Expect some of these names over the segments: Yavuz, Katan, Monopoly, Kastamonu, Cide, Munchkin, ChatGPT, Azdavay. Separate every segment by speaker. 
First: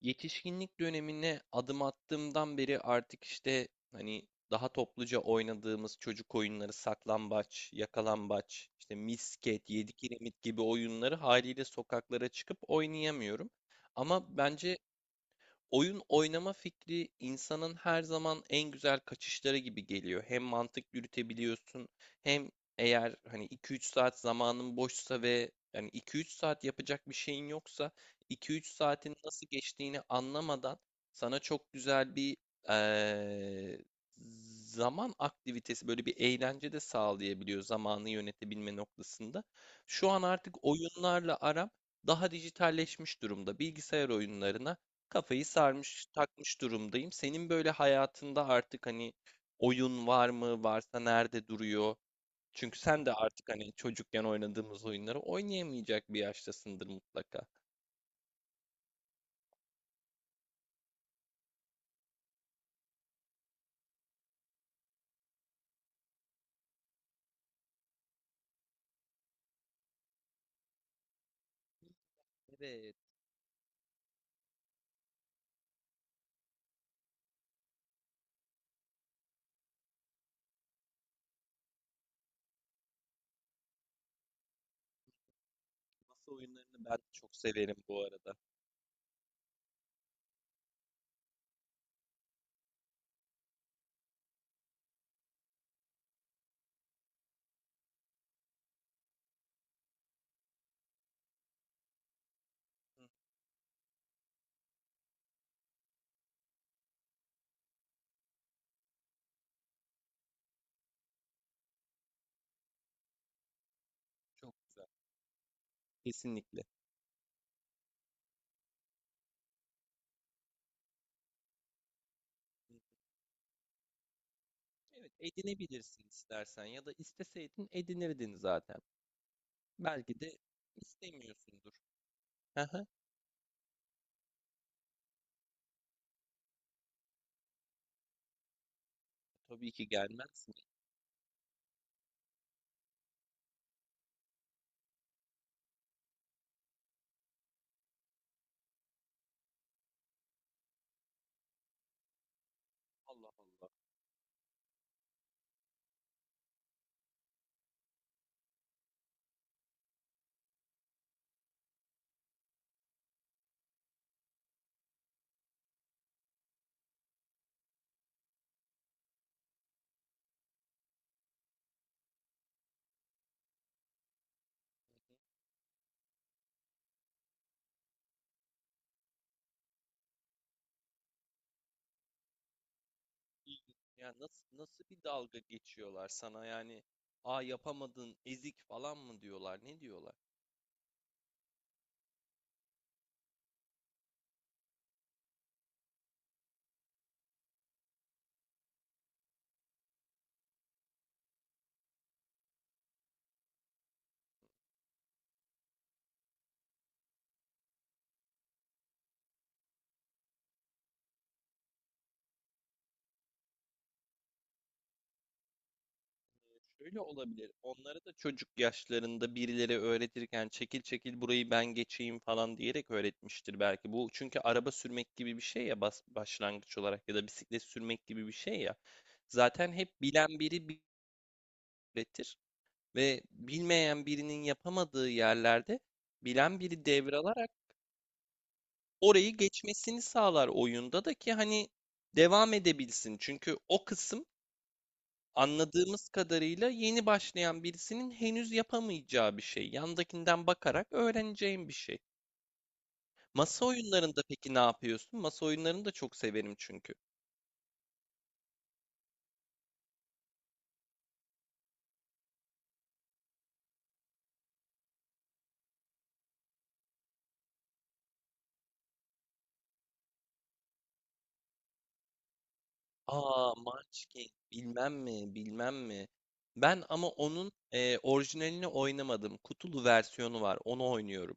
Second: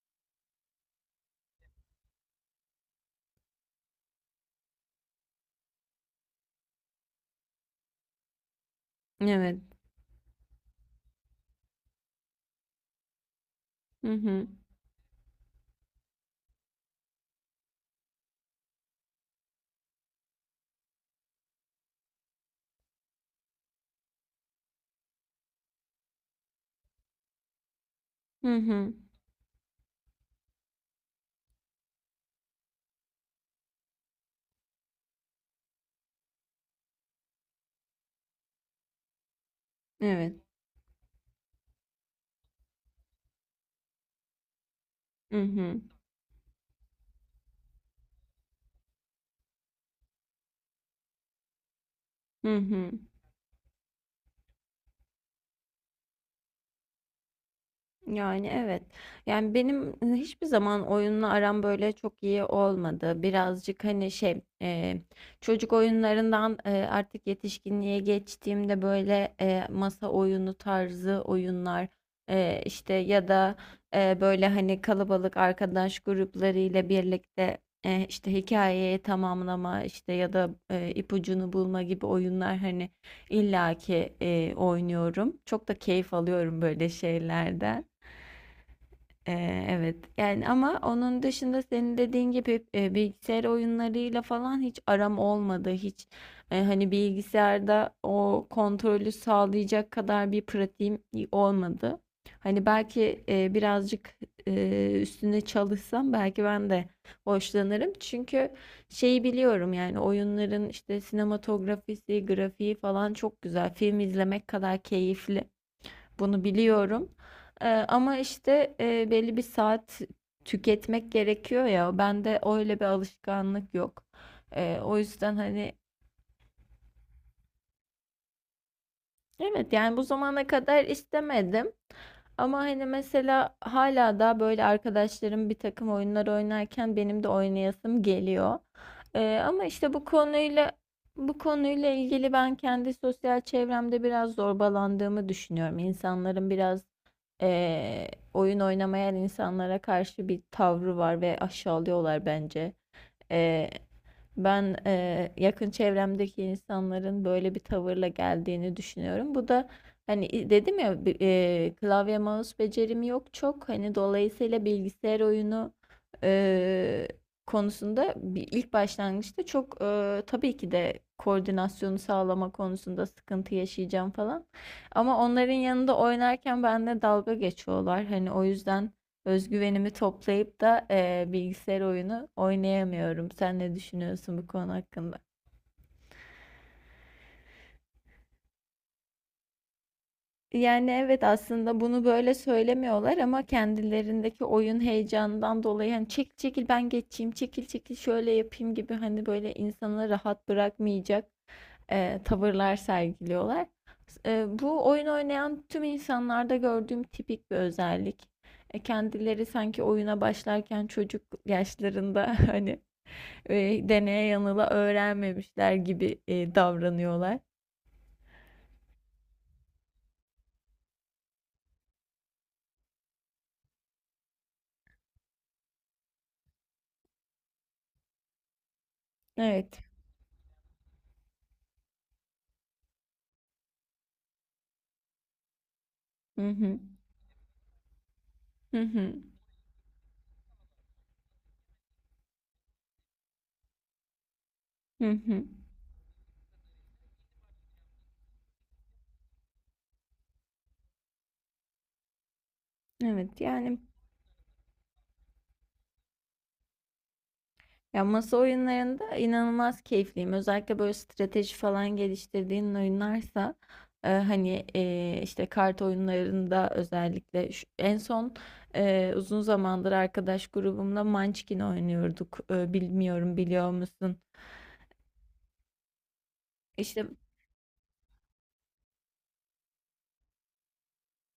Speaker 1: Yetişkinlik dönemine adım attığımdan beri artık işte hani daha topluca oynadığımız çocuk oyunları saklambaç, yakalambaç, işte
Speaker 2: Evet.
Speaker 1: misket, yedi kiremit gibi oyunları haliyle sokaklara çıkıp oynayamıyorum.
Speaker 2: Hı
Speaker 1: Ama
Speaker 2: hı.
Speaker 1: bence oyun oynama fikri insanın her zaman en güzel kaçışları gibi geliyor. Hem mantık yürütebiliyorsun, hem eğer hani 2-3 saat zamanın boşsa ve yani 2-3 saat yapacak bir şeyin yoksa,
Speaker 2: Hı
Speaker 1: 2-3
Speaker 2: hı.
Speaker 1: saatin nasıl geçtiğini anlamadan sana çok güzel bir eee, zaman aktivitesi, böyle bir eğlence de sağlayabiliyor zamanı yönetebilme noktasında. Şu an
Speaker 2: Evet.
Speaker 1: artık oyunlarla aram daha dijitalleşmiş durumda. Bilgisayar oyunlarına
Speaker 2: Hı
Speaker 1: kafayı
Speaker 2: hı.
Speaker 1: sarmış, takmış durumdayım. Senin böyle hayatında artık hani oyun var mı? Varsa nerede duruyor?
Speaker 2: Hı
Speaker 1: Çünkü
Speaker 2: hı.
Speaker 1: sen de artık hani çocukken oynadığımız oyunları oynayamayacak bir yaştasındır mutlaka.
Speaker 2: Yani, evet. Yani, hiçbir zaman oyunla aram böyle çok iyi olmadı. Birazcık, hani, şey, çocuk oyunlarından, artık yetişkinliğe geçtiğimde, böyle, masa oyunu tarzı oyunlar, işte,
Speaker 1: Evet,
Speaker 2: ya da, böyle, hani, kalabalık arkadaş gruplarıyla birlikte, işte, hikâyeyi tamamlama, işte, ya da, ipucunu bulma gibi oyunlar, hani, illaki, oynuyorum. Çok da keyif
Speaker 1: masa
Speaker 2: alıyorum
Speaker 1: oyunlarını
Speaker 2: böyle
Speaker 1: ben de çok severim
Speaker 2: şeylerden.
Speaker 1: bu arada.
Speaker 2: Evet yani ama onun dışında senin dediğin gibi bilgisayar oyunlarıyla falan hiç aram olmadı. Hiç hani bilgisayarda o kontrolü sağlayacak kadar bir pratiğim olmadı. Hani
Speaker 1: Hı,
Speaker 2: belki birazcık üstüne çalışsam belki ben de hoşlanırım. Çünkü şeyi biliyorum yani oyunların işte sinematografisi, grafiği falan çok güzel. Film izlemek
Speaker 1: Çok
Speaker 2: kadar
Speaker 1: güzel.
Speaker 2: keyifli. Bunu
Speaker 1: Kesinlikle.
Speaker 2: biliyorum. Ama işte belli bir saat tüketmek gerekiyor ya. Bende öyle bir alışkanlık yok. O
Speaker 1: Evet,
Speaker 2: yüzden hani
Speaker 1: edinebilirsin istersen ya da isteseydin edinirdin zaten.
Speaker 2: evet yani bu
Speaker 1: Belki de
Speaker 2: zamana kadar istemedim.
Speaker 1: istemiyorsundur.
Speaker 2: Ama
Speaker 1: Haha,
Speaker 2: hani mesela hala da böyle arkadaşlarım bir takım oyunlar oynarken benim de oynayasım geliyor. Ama
Speaker 1: tabii ki
Speaker 2: işte
Speaker 1: gelmez mi?
Speaker 2: bu konuyla ilgili ben kendi sosyal çevremde biraz zorbalandığımı düşünüyorum. İnsanların biraz oyun oynamayan insanlara karşı bir tavrı var ve aşağılıyorlar bence.
Speaker 1: Allah Allah.
Speaker 2: Eee ben yakın çevremdeki insanların böyle bir tavırla geldiğini düşünüyorum. Bu da hani dedim ya klavye mouse becerim yok çok. Hani dolayısıyla bilgisayar oyunu eee, konusunda ilk başlangıçta çok tabii ki de koordinasyonu sağlama konusunda sıkıntı yaşayacağım falan.
Speaker 1: Hı
Speaker 2: Ama
Speaker 1: hı.
Speaker 2: onların yanında oynarken benimle dalga geçiyorlar. Hani o yüzden özgüvenimi toplayıp da bilgisayar oyunu oynayamıyorum. Sen ne
Speaker 1: İlginç. Ya
Speaker 2: düşünüyorsun
Speaker 1: nasıl
Speaker 2: bu konu
Speaker 1: nasıl bir
Speaker 2: hakkında?
Speaker 1: dalga geçiyorlar sana yani? Aa, yapamadın, ezik falan mı diyorlar? Ne diyorlar?
Speaker 2: Yani evet aslında bunu böyle söylemiyorlar ama kendilerindeki oyun heyecanından dolayı hani çekil çekil ben geçeyim, çekil çekil şöyle yapayım gibi hani böyle insanı rahat bırakmayacak tavırlar sergiliyorlar. Bu oyun oynayan tüm insanlarda gördüğüm tipik bir özellik. Kendileri sanki oyuna başlarken çocuk yaşlarında hani deneye yanıla öğrenmemişler gibi
Speaker 1: Şöyle
Speaker 2: davranıyorlar.
Speaker 1: olabilir. Onlara da çocuk yaşlarında birileri öğretirken çekil çekil burayı ben geçeyim falan diyerek öğretmiştir belki. Bu çünkü araba sürmek gibi bir şey ya, başlangıç olarak, ya da bisiklet sürmek gibi bir şey ya. Zaten
Speaker 2: Evet.
Speaker 1: hep bilen biri öğretir ve bilmeyen birinin yapamadığı yerlerde
Speaker 2: Hı
Speaker 1: bilen
Speaker 2: hı.
Speaker 1: biri devralarak
Speaker 2: Hı hı.
Speaker 1: orayı geçmesini sağlar oyunda da ki hani devam edebilsin. Çünkü o kısım,
Speaker 2: Hı hı.
Speaker 1: anladığımız kadarıyla, yeni başlayan birisinin henüz yapamayacağı bir şey. Yandakinden bakarak öğreneceğim bir şey.
Speaker 2: Evet
Speaker 1: Masa
Speaker 2: yani
Speaker 1: oyunlarında peki ne yapıyorsun? Masa oyunlarını da çok severim çünkü.
Speaker 2: ya masa oyunlarında inanılmaz keyifliyim. Özellikle böyle strateji falan geliştirdiğin oyunlarsa hani işte kart oyunlarında özellikle en son uzun zamandır arkadaş grubumla Munchkin oynuyorduk. Bilmiyorum
Speaker 1: Aa,
Speaker 2: biliyor musun?
Speaker 1: Munchkin bilmem mi bilmem mi. Ben
Speaker 2: İşte,
Speaker 1: ama onun orijinalini oynamadım. Kutulu versiyonu var. Onu oynuyorum.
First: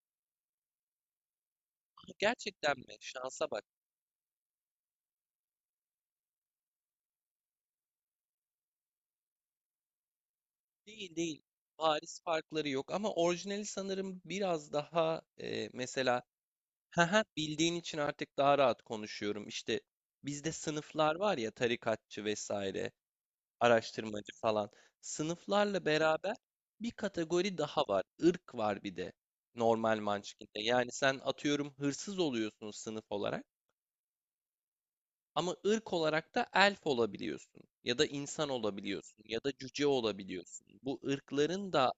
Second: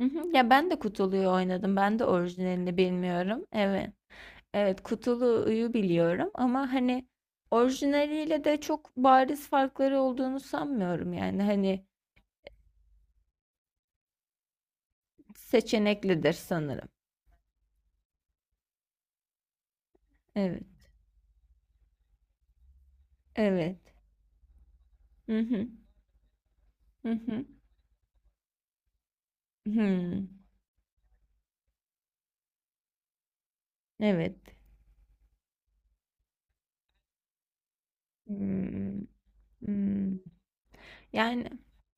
Speaker 2: hı hı. Ya ben de kutuluyu oynadım. Ben de
Speaker 1: Aa,
Speaker 2: orijinalini
Speaker 1: gerçekten mi?
Speaker 2: bilmiyorum.
Speaker 1: Şansa bak.
Speaker 2: Evet. Evet, kutuluyu biliyorum ama hani orijinaliyle de çok bariz farkları olduğunu sanmıyorum
Speaker 1: Değil
Speaker 2: yani
Speaker 1: değil.
Speaker 2: hani
Speaker 1: Paris farkları yok ama orijinali sanırım biraz daha mesela.
Speaker 2: seçeneklidir sanırım.
Speaker 1: Hı hı, bildiğin için artık daha rahat konuşuyorum. İşte bizde
Speaker 2: Evet.
Speaker 1: sınıflar var ya, tarikatçı vesaire,
Speaker 2: Evet.
Speaker 1: araştırmacı falan.
Speaker 2: Hı hı.
Speaker 1: Sınıflarla beraber bir
Speaker 2: Hı hı.
Speaker 1: kategori daha var. Irk var bir de normal
Speaker 2: Hmm.
Speaker 1: Munchkin'de. Yani sen atıyorum hırsız oluyorsun sınıf olarak,
Speaker 2: Evet.
Speaker 1: ama ırk olarak da elf olabiliyorsun ya da insan
Speaker 2: Hmm.
Speaker 1: olabiliyorsun ya da cüce
Speaker 2: Hmm.
Speaker 1: olabiliyorsun. Bu
Speaker 2: Yani,
Speaker 1: ırkların da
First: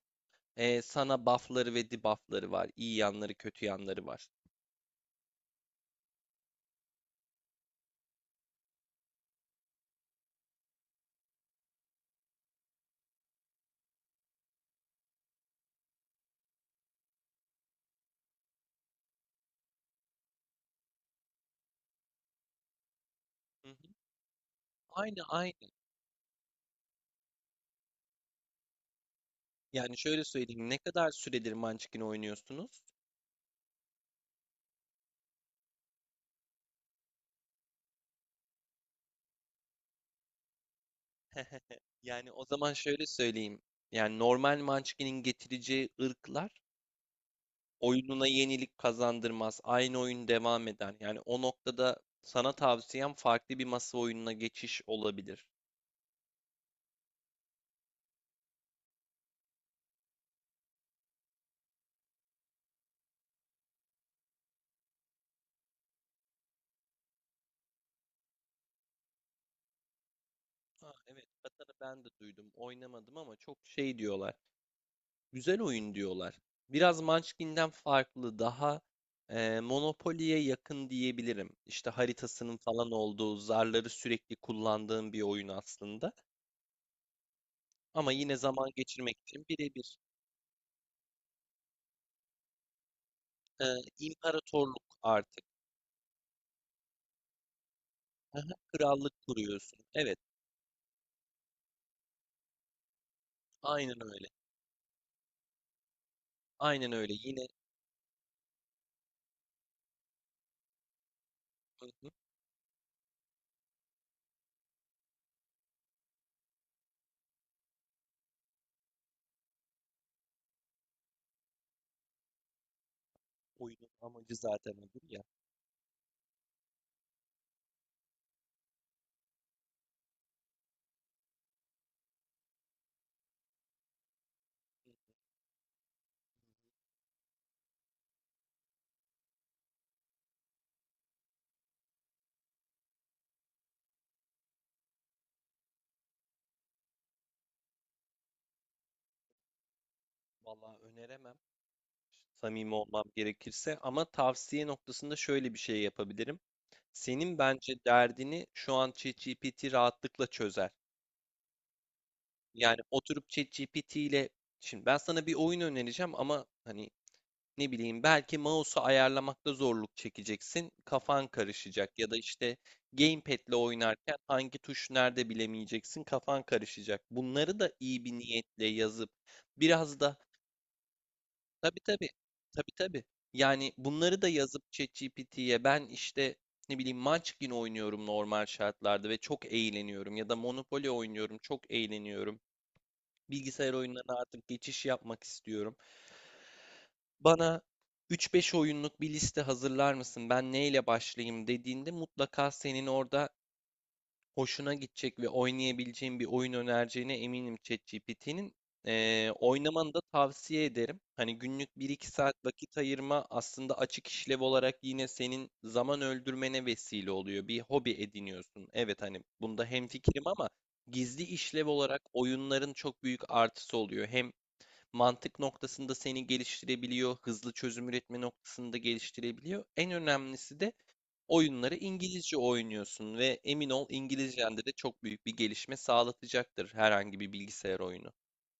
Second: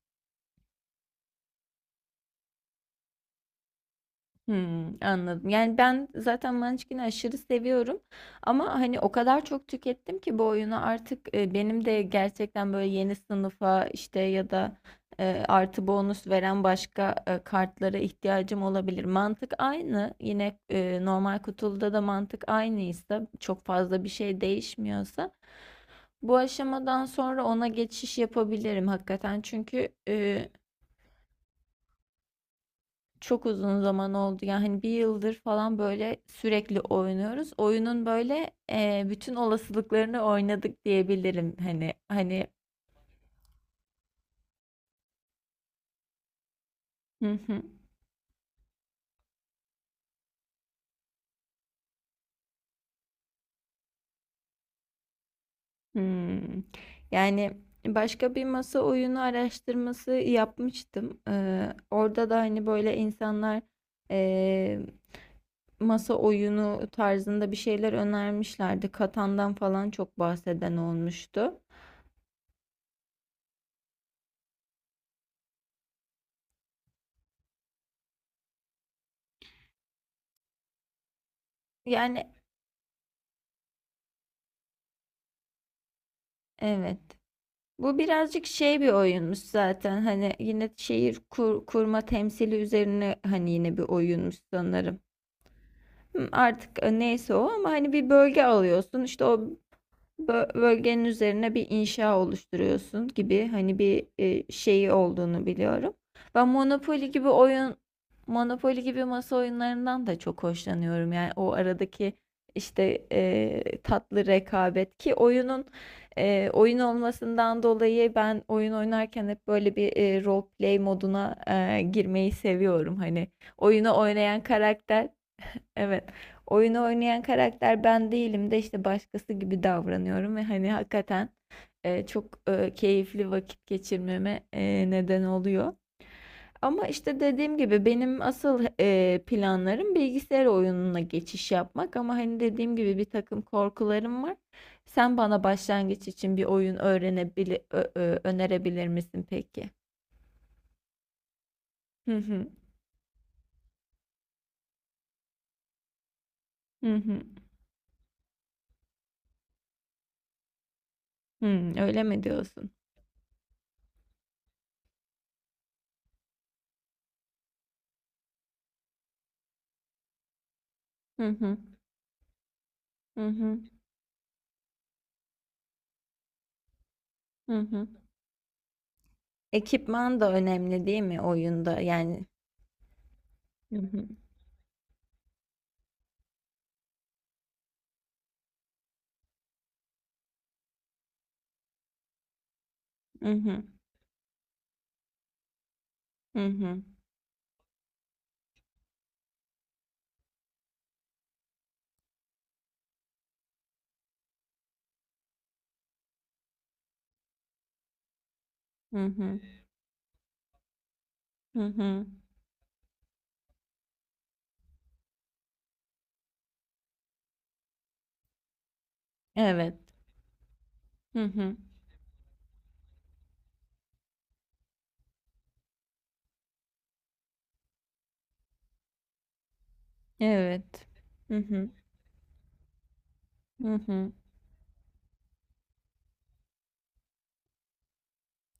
Speaker 1: sana buff'ları ve debuff'ları var. İyi yanları, kötü yanları var.
Speaker 2: hımm, anladım. Yani, ben zaten Munchkin'i aşırı seviyorum ama, hani, o kadar çok tükettim ki bu oyunu artık, benim de gerçekten, böyle, yeni sınıfa, işte, ya da, artı bonus veren başka, kartlara ihtiyacım olabilir. Mantık aynı. Yine, normal kutuluda da mantık aynıysa, çok
Speaker 1: Hı hı.
Speaker 2: fazla bir şey
Speaker 1: Aynı
Speaker 2: değişmiyorsa
Speaker 1: aynı.
Speaker 2: bu aşamadan sonra ona geçiş yapabilirim hakikaten. Çünkü,
Speaker 1: Yani şöyle söyleyeyim. Ne kadar süredir Munchkin oynuyorsunuz?
Speaker 2: çok uzun zaman oldu. Yani hani bir yıldır falan böyle sürekli oynuyoruz. Oyunun böyle bütün olasılıklarını oynadık diyebilirim. Hani
Speaker 1: Yani o
Speaker 2: hani
Speaker 1: zaman şöyle söyleyeyim. Yani normal Munchkin'in getireceği ırklar
Speaker 2: hı hı,
Speaker 1: oyununa yenilik kazandırmaz. Aynı oyun devam eder. Yani o noktada sana tavsiyem farklı bir masa oyununa geçiş olabilir.
Speaker 2: hmm. Yani başka bir masa oyunu araştırması yapmıştım. Orada da hani böyle insanlar e, masa oyunu tarzında bir şeyler önermişlerdi. Katan'dan falan çok bahseden
Speaker 1: Ha, evet,
Speaker 2: olmuştu.
Speaker 1: Katan'ı ben de duydum. Oynamadım ama çok şey diyorlar. Güzel oyun diyorlar. Biraz Munchkin'den farklı, daha Monopoly'ye yakın diyebilirim. İşte
Speaker 2: Yani
Speaker 1: haritasının falan olduğu, zarları sürekli kullandığım bir oyun aslında.
Speaker 2: evet. Bu
Speaker 1: Ama yine
Speaker 2: birazcık
Speaker 1: zaman
Speaker 2: şey bir
Speaker 1: geçirmek
Speaker 2: oyunmuş
Speaker 1: için birebir.
Speaker 2: zaten. Hani yine şehir kurma temsili üzerine hani yine
Speaker 1: Ee,
Speaker 2: bir oyunmuş
Speaker 1: imparatorluk
Speaker 2: sanırım.
Speaker 1: artık.
Speaker 2: Hı, artık neyse o ama hani bir
Speaker 1: Hı
Speaker 2: bölge
Speaker 1: hı,
Speaker 2: alıyorsun.
Speaker 1: krallık
Speaker 2: İşte o
Speaker 1: kuruyorsun. Evet,
Speaker 2: bölgenin üzerine bir inşa oluşturuyorsun gibi hani
Speaker 1: aynen
Speaker 2: bir
Speaker 1: öyle.
Speaker 2: şeyi olduğunu biliyorum. Ben
Speaker 1: Aynen
Speaker 2: Monopoly
Speaker 1: öyle.
Speaker 2: gibi
Speaker 1: Yine,
Speaker 2: oyun Monopoly gibi masa oyunlarından da çok hoşlanıyorum. Yani o
Speaker 1: hı hı,
Speaker 2: aradaki işte tatlı rekabet ki oyunun oyun olmasından dolayı ben oyun oynarken hep böyle bir role play moduna girmeyi seviyorum. Hani
Speaker 1: oyunun
Speaker 2: oyunu
Speaker 1: amacı
Speaker 2: oynayan
Speaker 1: zaten odur
Speaker 2: karakter.
Speaker 1: ya.
Speaker 2: Evet. Oyunu oynayan karakter ben değilim de işte başkası gibi davranıyorum ve hani hakikaten çok keyifli vakit geçirmeme neden oluyor. Ama işte dediğim gibi benim asıl planlarım bilgisayar oyununa geçiş yapmak ama hani dediğim gibi bir takım korkularım var. Sen bana başlangıç için bir oyun önerebilir misin peki?
Speaker 1: Vallahi öneremem.
Speaker 2: Hı hı.
Speaker 1: Samimi olmam gerekirse, ama tavsiye noktasında şöyle bir şey yapabilirim.
Speaker 2: Hı hı.
Speaker 1: Senin bence derdini şu an ChatGPT rahatlıkla çözer.
Speaker 2: Hı, öyle mi diyorsun?
Speaker 1: Yani oturup ChatGPT ile şimdi ben sana bir oyun önereceğim ama hani, ne bileyim, belki mouse'u ayarlamakta zorluk çekeceksin.
Speaker 2: Hı
Speaker 1: Kafan
Speaker 2: hı.
Speaker 1: karışacak, ya da işte
Speaker 2: Hı
Speaker 1: gamepad'le
Speaker 2: hı.
Speaker 1: oynarken hangi tuş nerede bilemeyeceksin. Kafan karışacak.
Speaker 2: Hı
Speaker 1: Bunları da
Speaker 2: hı.
Speaker 1: iyi bir niyetle yazıp, biraz da,
Speaker 2: Ekipman da önemli değil mi
Speaker 1: tabii,
Speaker 2: oyunda?
Speaker 1: tabii,
Speaker 2: Yani.
Speaker 1: tabii, tabii, yani
Speaker 2: Hı hı.
Speaker 1: bunları da yazıp ChatGPT'ye, ben işte, ne bileyim, Munchkin oynuyorum normal şartlarda ve çok eğleniyorum, ya da Monopoly oynuyorum çok eğleniyorum.
Speaker 2: Hı hı.
Speaker 1: Bilgisayar oyunlarına artık geçiş yapmak istiyorum.
Speaker 2: Hı hı.
Speaker 1: Bana 3-5 oyunluk bir liste hazırlar mısın? Ben neyle başlayayım dediğinde mutlaka senin orada hoşuna gidecek ve oynayabileceğin bir oyun önereceğine eminim ChatGPT'nin.
Speaker 2: Hı
Speaker 1: Ee,
Speaker 2: hı.
Speaker 1: oynamanı da tavsiye ederim. Hani
Speaker 2: Hı
Speaker 1: günlük bir
Speaker 2: hı.
Speaker 1: iki saat vakit ayırma aslında açık işlev olarak yine senin zaman öldürmene vesile oluyor. Bir hobi ediniyorsun. Evet hani bunda
Speaker 2: Evet.
Speaker 1: hemfikirim, ama
Speaker 2: Hı
Speaker 1: gizli
Speaker 2: hı.
Speaker 1: işlev olarak oyunların çok büyük artısı oluyor. Hem mantık noktasında seni geliştirebiliyor, hızlı çözüm üretme noktasında geliştirebiliyor. En önemlisi de,
Speaker 2: Evet. Hı hı.
Speaker 1: oyunları İngilizce oynuyorsun ve emin
Speaker 2: Hı
Speaker 1: ol
Speaker 2: hı.
Speaker 1: İngilizcende de çok büyük bir gelişme sağlatacaktır herhangi bir bilgisayar oyunu.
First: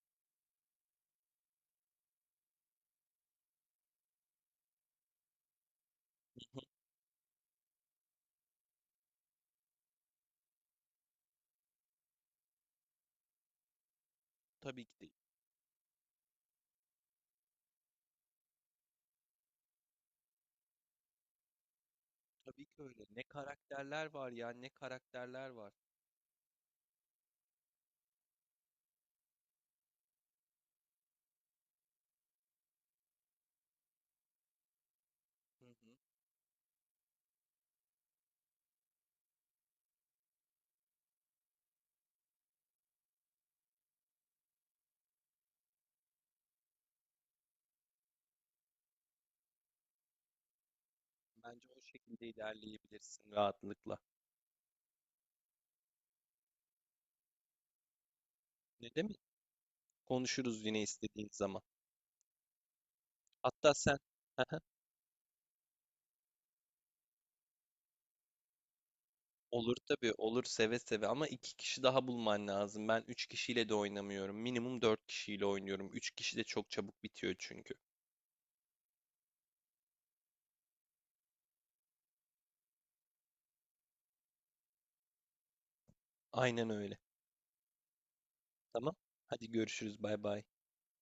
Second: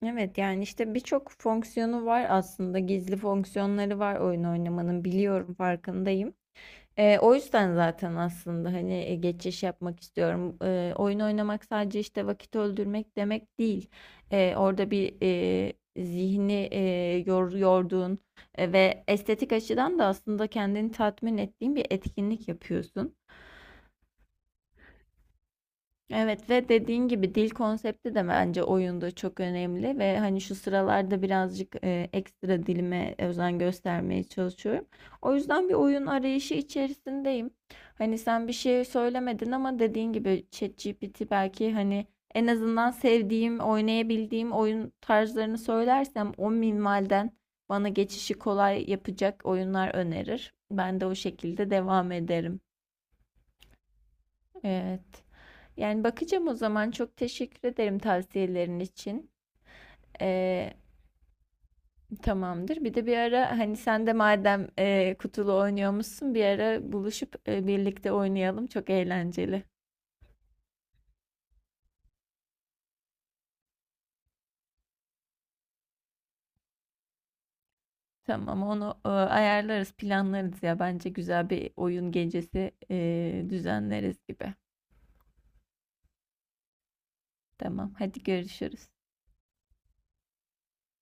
Speaker 2: Evet yani işte birçok fonksiyonu var aslında. Gizli fonksiyonları var oyun oynamanın, biliyorum, farkındayım.
Speaker 1: Hı,
Speaker 2: O yüzden zaten aslında hani geçiş yapmak istiyorum. Oyun oynamak sadece işte vakit öldürmek demek değil. Eee,
Speaker 1: Tabii
Speaker 2: orada
Speaker 1: ki de,
Speaker 2: bir zihni yorduğun ve estetik açıdan da aslında kendini tatmin ettiğin bir etkinlik
Speaker 1: tabii ki öyle.
Speaker 2: yapıyorsun.
Speaker 1: Ne karakterler var ya, ne karakterler var.
Speaker 2: Evet ve dediğin gibi dil konsepti de bence oyunda çok önemli ve hani şu sıralarda birazcık ekstra dilime özen göstermeye çalışıyorum. O
Speaker 1: Hı
Speaker 2: yüzden bir
Speaker 1: hı.
Speaker 2: oyun arayışı içerisindeyim. Hani sen bir şey söylemedin ama dediğin gibi ChatGPT belki hani en azından sevdiğim, oynayabildiğim oyun tarzlarını söylersem o minvalden bana geçişi kolay yapacak oyunlar önerir. Ben de o şekilde
Speaker 1: Bence o
Speaker 2: devam
Speaker 1: şekilde
Speaker 2: ederim.
Speaker 1: ilerleyebilirsin rahatlıkla.
Speaker 2: Evet. Yani bakacağım o zaman. Çok teşekkür ederim tavsiyelerin
Speaker 1: Ne demek?
Speaker 2: için.
Speaker 1: Konuşuruz
Speaker 2: Ee,
Speaker 1: yine istediğin zaman.
Speaker 2: tamamdır. Bir de bir ara
Speaker 1: Hatta
Speaker 2: hani
Speaker 1: sen
Speaker 2: sen de madem kutulu oynuyormuşsun, bir ara buluşup birlikte oynayalım. Çok eğlenceli.
Speaker 1: olur tabii olur, seve seve, ama iki kişi daha bulman lazım. Ben üç kişiyle de oynamıyorum. Minimum dört kişiyle oynuyorum. Üç kişi de çok çabuk bitiyor çünkü.
Speaker 2: Tamam, onu ayarlarız, planlarız ya. Bence güzel bir oyun gecesi düzenleriz gibi.
Speaker 1: Aynen öyle.
Speaker 2: Tamam, hadi görüşürüz.
Speaker 1: Tamam. Hadi görüşürüz. Bay bay.